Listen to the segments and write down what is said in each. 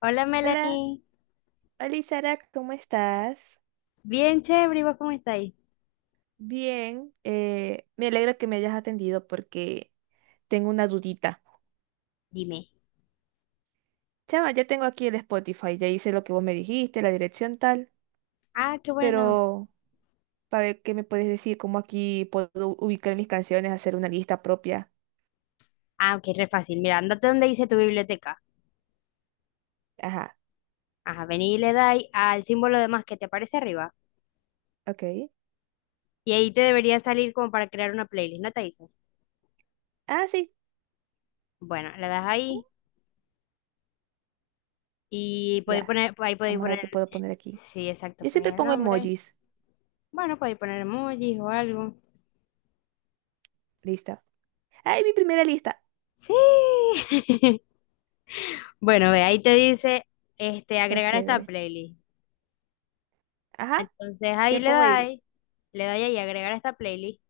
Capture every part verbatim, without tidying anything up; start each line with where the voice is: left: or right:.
left: Hola
right: Hola,
left: Melanie,
right: hola Sara, ¿cómo estás?
left: bien chévere, ¿y vos cómo estáis?
right: Bien, eh, me alegra que me hayas atendido porque tengo una dudita.
left: Dime.
right: Chama, ya tengo aquí el Spotify, ya hice lo que vos me dijiste, la dirección tal,
left: Ah, qué bueno.
right: pero para ver qué me puedes decir, cómo aquí puedo ubicar mis canciones, hacer una lista propia.
left: Ah, ok, re fácil. Mira, andate donde dice tu biblioteca.
right: Ajá,
left: Ajá, vení y le dais al símbolo de más que te aparece arriba.
right: ok.
left: Y ahí te debería salir como para crear una playlist, ¿no te dice?
right: Ah, sí.
left: Bueno, le das
right: Uh,
left: ahí y podéis
right: ya,
left: poner, ahí podéis
right: vamos a ver
left: poner,
right: qué puedo
left: eh,
right: poner aquí.
left: sí, exacto,
right: Yo siempre
left: poner el
right: pongo
left: nombre.
right: emojis,
left: Bueno, podéis poner emojis o algo.
right: lista. ¡Ay, mi primera lista!
left: Sí. Bueno, ve, ahí te dice, este,
right: Está
left: agregar a esta
right: chévere.
left: playlist.
right: Ajá,
left: Entonces ahí
right: ¿qué
left: le
right: pongo ahí?
left: dais, le dais ahí agregar a esta playlist.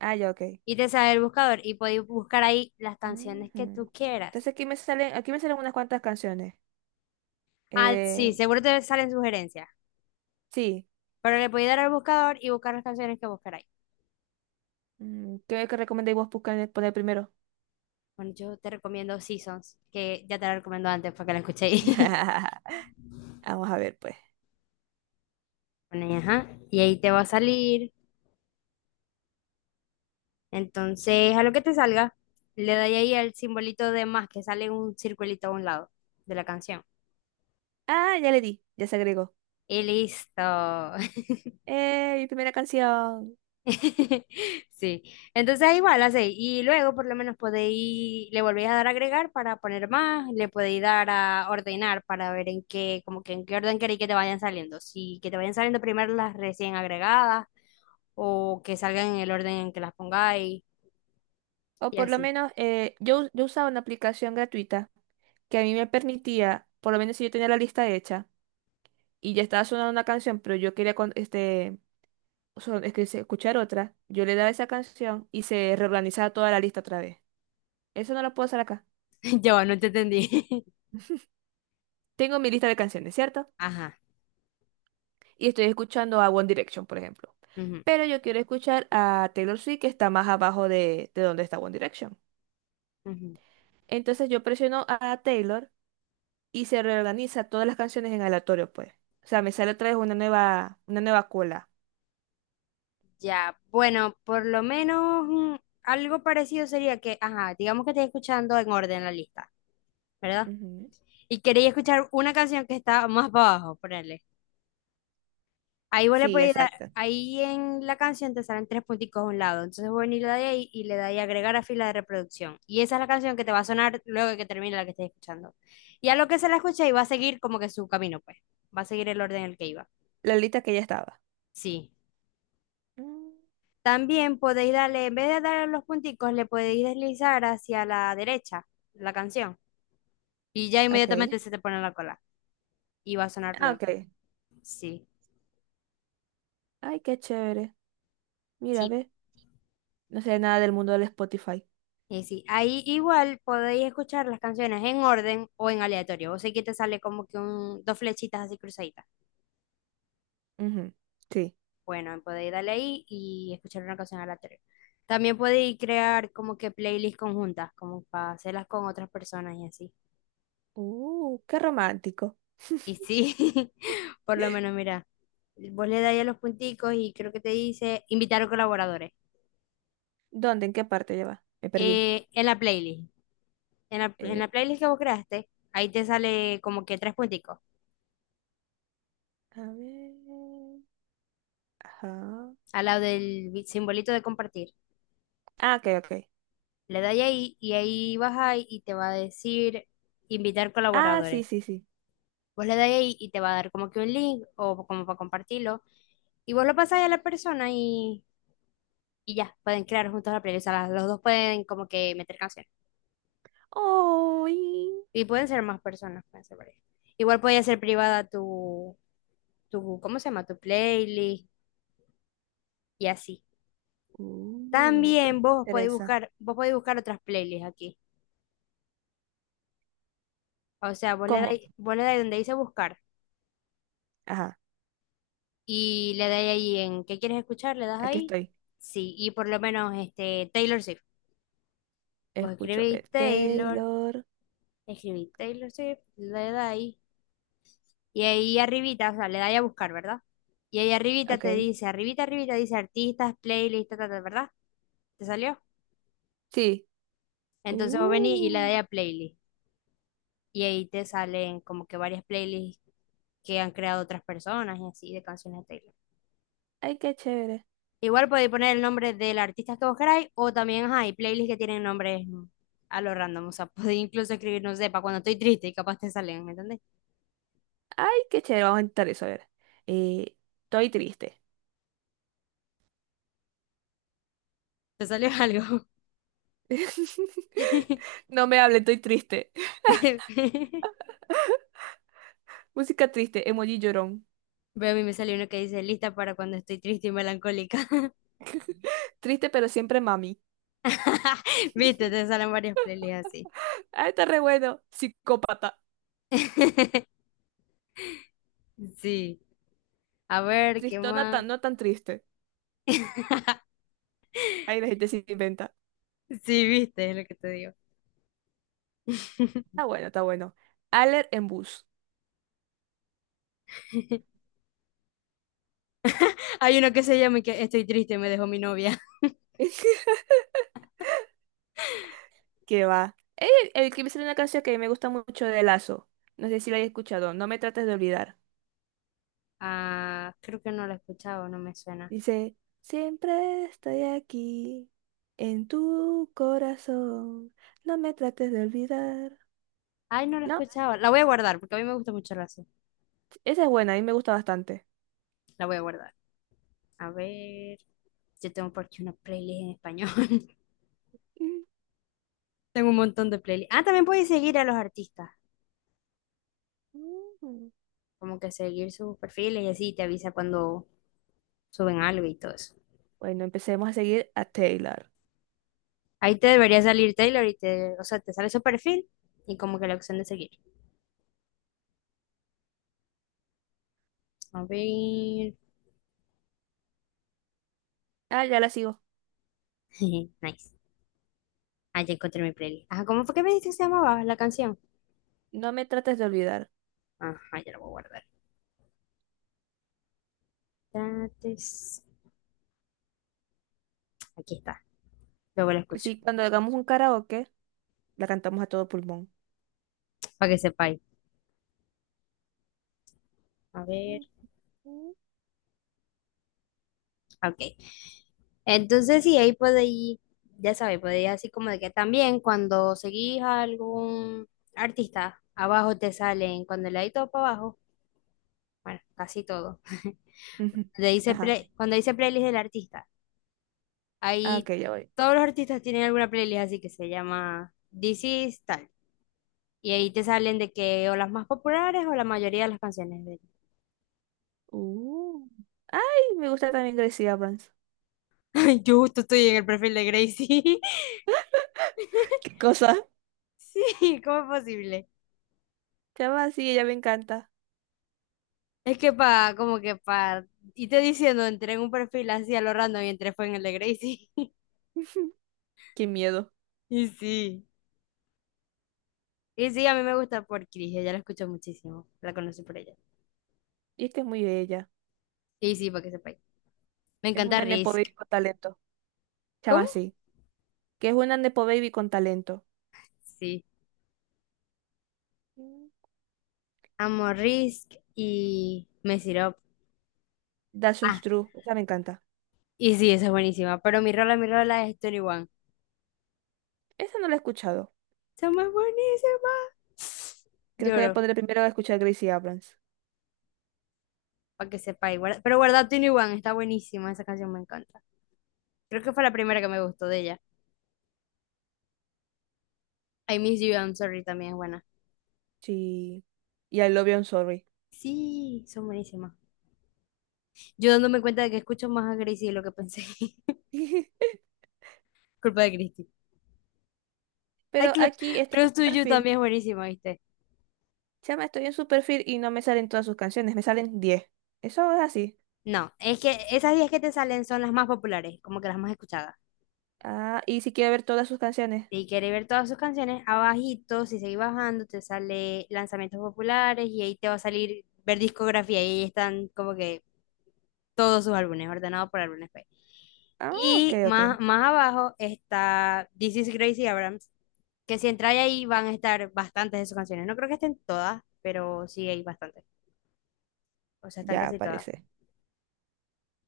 right: Ah, ya, ok.
left: Y te sale el buscador y podéis buscar ahí las canciones que
right: Ujú.
left: tú
right: Entonces
left: quieras.
right: aquí me salen, aquí me salen unas cuantas canciones.
left: Ah, sí,
right: Eh,
left: seguro te salen sugerencias,
right: sí.
left: pero le podéis dar al buscador y buscar las canciones que buscaráis.
right: Mm, ¿qué, qué recomendáis vos buscar, poner primero?
left: Bueno, yo te recomiendo Seasons, que ya te la recomiendo antes para que la escuchéis.
right: Vamos a ver, pues.
left: Bueno, y ajá, y ahí te va a salir. Entonces, a lo que te salga, le doy ahí al simbolito de más que sale un circulito a un lado de la canción.
right: Ah, ya le di, ya se agregó.
left: Y listo.
right: Eh, mi primera canción.
left: Sí, entonces igual así, y luego por lo menos podéis, le volvéis a dar a agregar para poner más, le podéis dar a ordenar para ver en qué, como que en qué orden queréis que te vayan saliendo, si que te vayan saliendo primero las recién agregadas o que salgan en el orden en que las pongáis
right: O
left: y
right: por lo
left: así.
right: menos eh, yo, yo usaba una aplicación gratuita que a mí me permitía, por lo menos si yo tenía la lista hecha y ya estaba sonando una canción, pero yo quería con- este, son- es que se- escuchar otra, yo le daba esa canción y se reorganizaba toda la lista otra vez. Eso no lo puedo hacer acá.
left: Yo no te entendí.
right: Tengo mi lista de canciones, ¿cierto?
left: Ajá.
right: Y estoy escuchando a One Direction, por ejemplo.
left: Ujú,
right: Pero yo quiero escuchar a Taylor Swift, que está más abajo de, de donde está One Direction.
left: ujú.
right: Entonces yo presiono a Taylor y se reorganiza todas las canciones en aleatorio, pues. O sea, me sale otra vez una nueva, una nueva cola.
left: Ya, bueno, por lo menos mm, algo parecido sería que, ajá, digamos que estés escuchando en orden la lista, ¿verdad?
right: Ujú.
left: Y queréis escuchar una canción que está más para abajo, ponele. Ahí vos le
right: Sí,
left: podéis dar,
right: exacto.
left: ahí en la canción te salen tres punticos a un lado. Entonces vos venís y le dais ahí y le dais agregar a fila de reproducción. Y esa es la canción que te va a sonar luego de que termine la que estés escuchando. Y a lo que se la escucha y va a seguir como que su camino, pues. Va a seguir el orden en el que iba.
right: La lista que ya estaba.
left: Sí.
right: Mm,
left: También podéis darle, en vez de darle los punticos, le podéis deslizar hacia la derecha la canción. Y ya
right: ok.
left: inmediatamente se te pone en la cola. Y va a sonar
right: Ah,
left: luego.
right: ok.
left: Sí.
right: Ay, qué chévere. Mira,
left: Sí.
right: ve. No sé nada del mundo del Spotify.
left: Y sí, ahí igual podéis escuchar las canciones en orden o en aleatorio. Vos sé que te sale como que un, dos flechitas así cruzaditas.
right: Ujú. Sí.
left: Bueno, podéis darle ahí y escuchar una canción aleatoria. También podéis crear como que playlists conjuntas, como para hacerlas con otras personas y así.
right: Uh, qué romántico.
left: Y sí, por lo menos, mira, vos le dais a los punticos y creo que te dice invitar a colaboradores.
right: ¿Dónde? ¿En qué parte lleva? Me perdí.
left: Eh, en la playlist, en la, en
right: Eh,
left: la playlist que vos creaste, ahí te sale como que tres punticos
right: a ver. Ajá.
left: al lado del simbolito de compartir.
right: Ah, ok, ok.
left: Le dais ahí y ahí vas ahí y te va a decir invitar
right: Ah,
left: colaboradores.
right: sí, sí, sí.
left: Vos le dais ahí y te va a dar como que un link o como para compartirlo. Y vos lo pasáis a la persona y, y ya, pueden crear juntos la playlist. O sea, los dos pueden como que meter canciones.
right: ¡Ay!
left: Y pueden ser más personas, pueden ser varias. Igual puede ser privada tu, tu, ¿cómo se llama? Tu playlist y así.
right: Uh,
left: También vos podéis
right: Teresa.
left: buscar, vos podéis buscar otras playlists aquí. O sea, vos le
right: ¿Cómo?
left: dais, vos le dais donde dice buscar
right: Ajá,
left: y le dais ahí en ¿qué quieres escuchar? Le das
right: aquí
left: ahí.
right: estoy.
left: Sí, y por lo menos este Taylor Swift. Vos
right: Escucho,
left: escribís
right: eh,
left: Taylor,
right: Taylor.
left: escribís Taylor Swift, le das ahí. Y ahí arribita, o sea, le dais a buscar, ¿verdad? Y ahí arribita
right: Ok.
left: te dice, arribita, arribita dice artistas, playlist, ta, ta, ta, ¿verdad? ¿Te salió?
right: Sí.
left: Entonces vos venís y le dais
right: Uh,
left: a playlist. Y ahí te salen como que varias playlists que han creado otras personas y así de canciones de Taylor.
right: ay, qué chévere.
left: Igual podéis poner el nombre del artista que vos queráis o también hay playlists que tienen nombres a lo random. O sea, podéis incluso escribir, no sé, para cuando estoy triste y capaz te salen, ¿me entendés?
right: Ay, qué chévere. Vamos a intentar eso. A ver. Eh, Estoy triste.
left: Te salió algo.
right: No me hable, estoy triste. Música triste, emoji llorón.
left: Veo a mí me salió uno que dice lista para cuando estoy triste y melancólica.
right: Triste, pero siempre mami.
left: Viste, te salen varias playlists así.
right: Ah, está re bueno. Psicópata.
left: Sí. A ver, ¿qué
right: Tristona
left: más?
right: tan, no tan triste. Ahí la gente se inventa.
left: Sí, viste, es lo que te digo.
right: Está bueno, está bueno. Aller en bus.
left: Hay uno que se llama y que estoy triste, me dejó mi novia.
right: ¿Qué va? Eh, El, que me sale una canción que me gusta mucho de Lazo. No sé si la hayas escuchado. No me trates de olvidar.
left: Ah, creo que no la he escuchado, no me suena.
right: Dice, siempre estoy aquí, en tu corazón. No me trates de olvidar.
left: Ay, no la he
right: No,
left: escuchado. La voy a guardar porque a mí me gusta mucho la salsa.
right: esa es buena, a mí me gusta bastante.
left: La voy a guardar. A ver, yo tengo por aquí una playlist en español.
right: Mm.
left: Tengo un montón de playlists. Ah, también puedes seguir a los artistas,
right: Mm.
left: como que seguir sus perfiles y así te avisa cuando suben algo y todo eso.
right: Bueno, empecemos a seguir a Taylor.
left: Ahí te debería salir Taylor y te, o sea, te sale su perfil y como que la opción de seguir. A ver.
right: Ah, ya la sigo.
left: Nice. Ah, ya encontré mi playlist. Ajá, ¿cómo fue que me dijiste que se llamaba la canción?
right: No me trates de olvidar.
left: Ajá, ya la voy a guardar. Tates- Aquí está. Luego la escucho,
right: Sí, cuando hagamos un karaoke, la cantamos a todo pulmón.
left: para que sepáis. A ver,
right: Ujú.
left: ok. Entonces, sí, ahí podéis, ya sabéis, podéis así como de que también cuando seguís a algún artista, abajo te salen, cuando le dais todo para abajo, bueno, casi todo.
right: Ujú.
left: Cuando dice,
right: Ajá.
left: play- cuando dice playlist del artista,
right: Ah,
left: ahí
right: ok, ya voy.
left: todos los artistas tienen alguna playlist así que se llama This is tal. Y ahí te salen de que o las más populares o la mayoría de las canciones de
right: Uh. Ay, me gusta también Gracie Abrams.
left: él. Yo justo estoy en el perfil de Gracie.
right: ¿Qué cosa?
left: Sí, ¿cómo es posible?
right: Chava, sí, ella me encanta.
left: Es que para, como que para, y te diciendo, entré en un perfil así a lo random y entré fue en el de Gracie.
right: Qué miedo.
left: Y sí. Y sí, a mí me gusta por Chris, ella la escucho muchísimo, la conocí por ella.
right: Y es que es muy bella.
left: Y sí, para que sepáis. Me
right: Es
left: encanta
right: una nepo
left: Risk.
right: baby con talento. Chama,
left: ¿Cómo?
right: sí. Que es una nepo baby con talento.
left: Sí.
right: Mm.
left: Amo Risk y me Up.
right: That's so
left: Ah,
right: true. Esa me encanta.
left: y sí, esa es buenísima. Pero mi rola, mi rola es veintiuno.
right: Esa no la he escuchado.
left: Somos buenísimas.
right: Creo que me
left: Lloro,
right: pondré primero a escuchar Gracie Abrams.
left: para que sepáis. Guarda- Pero guarda veintiuno, está buenísima, esa canción me encanta. Creo que fue la primera que me gustó de ella. I Miss You, I'm Sorry también es buena.
right: Sí. Y I Love You, I'm Sorry.
left: Sí, son buenísimas. Yo dándome cuenta de que escucho más a Gracie de lo que pensé. Culpa de Christy. Ay,
right: Pero
left: Clo-
right: aquí este
left: Close
right: es tu
left: to You
right: perfil.
left: también es buenísima, ¿viste?
right: Chama, estoy en su perfil y no me salen todas sus canciones, me salen diez. Eso es así.
left: No, es que esas diez que te salen son las más populares, como que las más escuchadas.
right: Ah, y si quiero ver todas sus canciones.
left: Si quieres ver todas sus canciones, abajito, si seguís bajando, te sale lanzamientos populares y ahí te va a salir ver discografía y ahí están como que todos sus álbumes, ordenados por álbumes, pues.
right: Ah, ok,
left: Y
right: ok.
left: más, más abajo está This is Gracie Abrams, que si entráis ahí van a estar bastantes de sus canciones. No creo que estén todas, pero sí hay bastantes. O sea, están
right: Ya
left: casi todas.
right: aparece.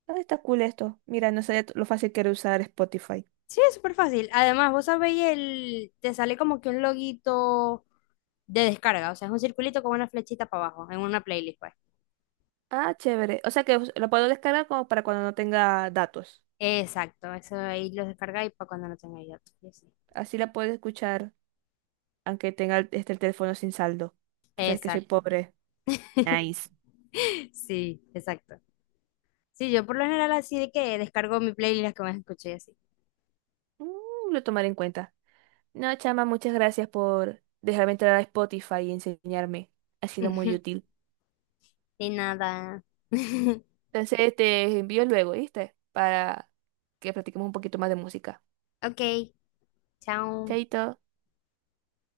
right: Ah, está cool esto. Mira, no sé lo fácil que era usar Spotify.
left: Sí, es súper fácil. Además, vos sabéis, el, te sale como que un loguito de descarga. O sea, es un circulito con una flechita para abajo, en una playlist, pues.
right: Ah, chévere. O sea que us- lo puedo descargar como para cuando no tenga datos.
left: Exacto, eso ahí lo descargáis para cuando no tengáis otro y así.
right: Así la puedo escuchar, aunque tenga el- este, el teléfono sin saldo. Tú sabes que soy
left: Exacto.
right: pobre. Nice.
left: Sí, exacto. Sí, yo por lo general así de que descargo mi playlist las que más escuché y así.
right: Mm, lo tomaré en cuenta. No, chama, muchas gracias por dejarme entrar a Spotify y enseñarme. Ha sido muy útil.
left: Y nada.
right: Entonces te envío luego, ¿viste? Para que practiquemos un poquito más de música.
left: Ok, chao.
right: Chaito.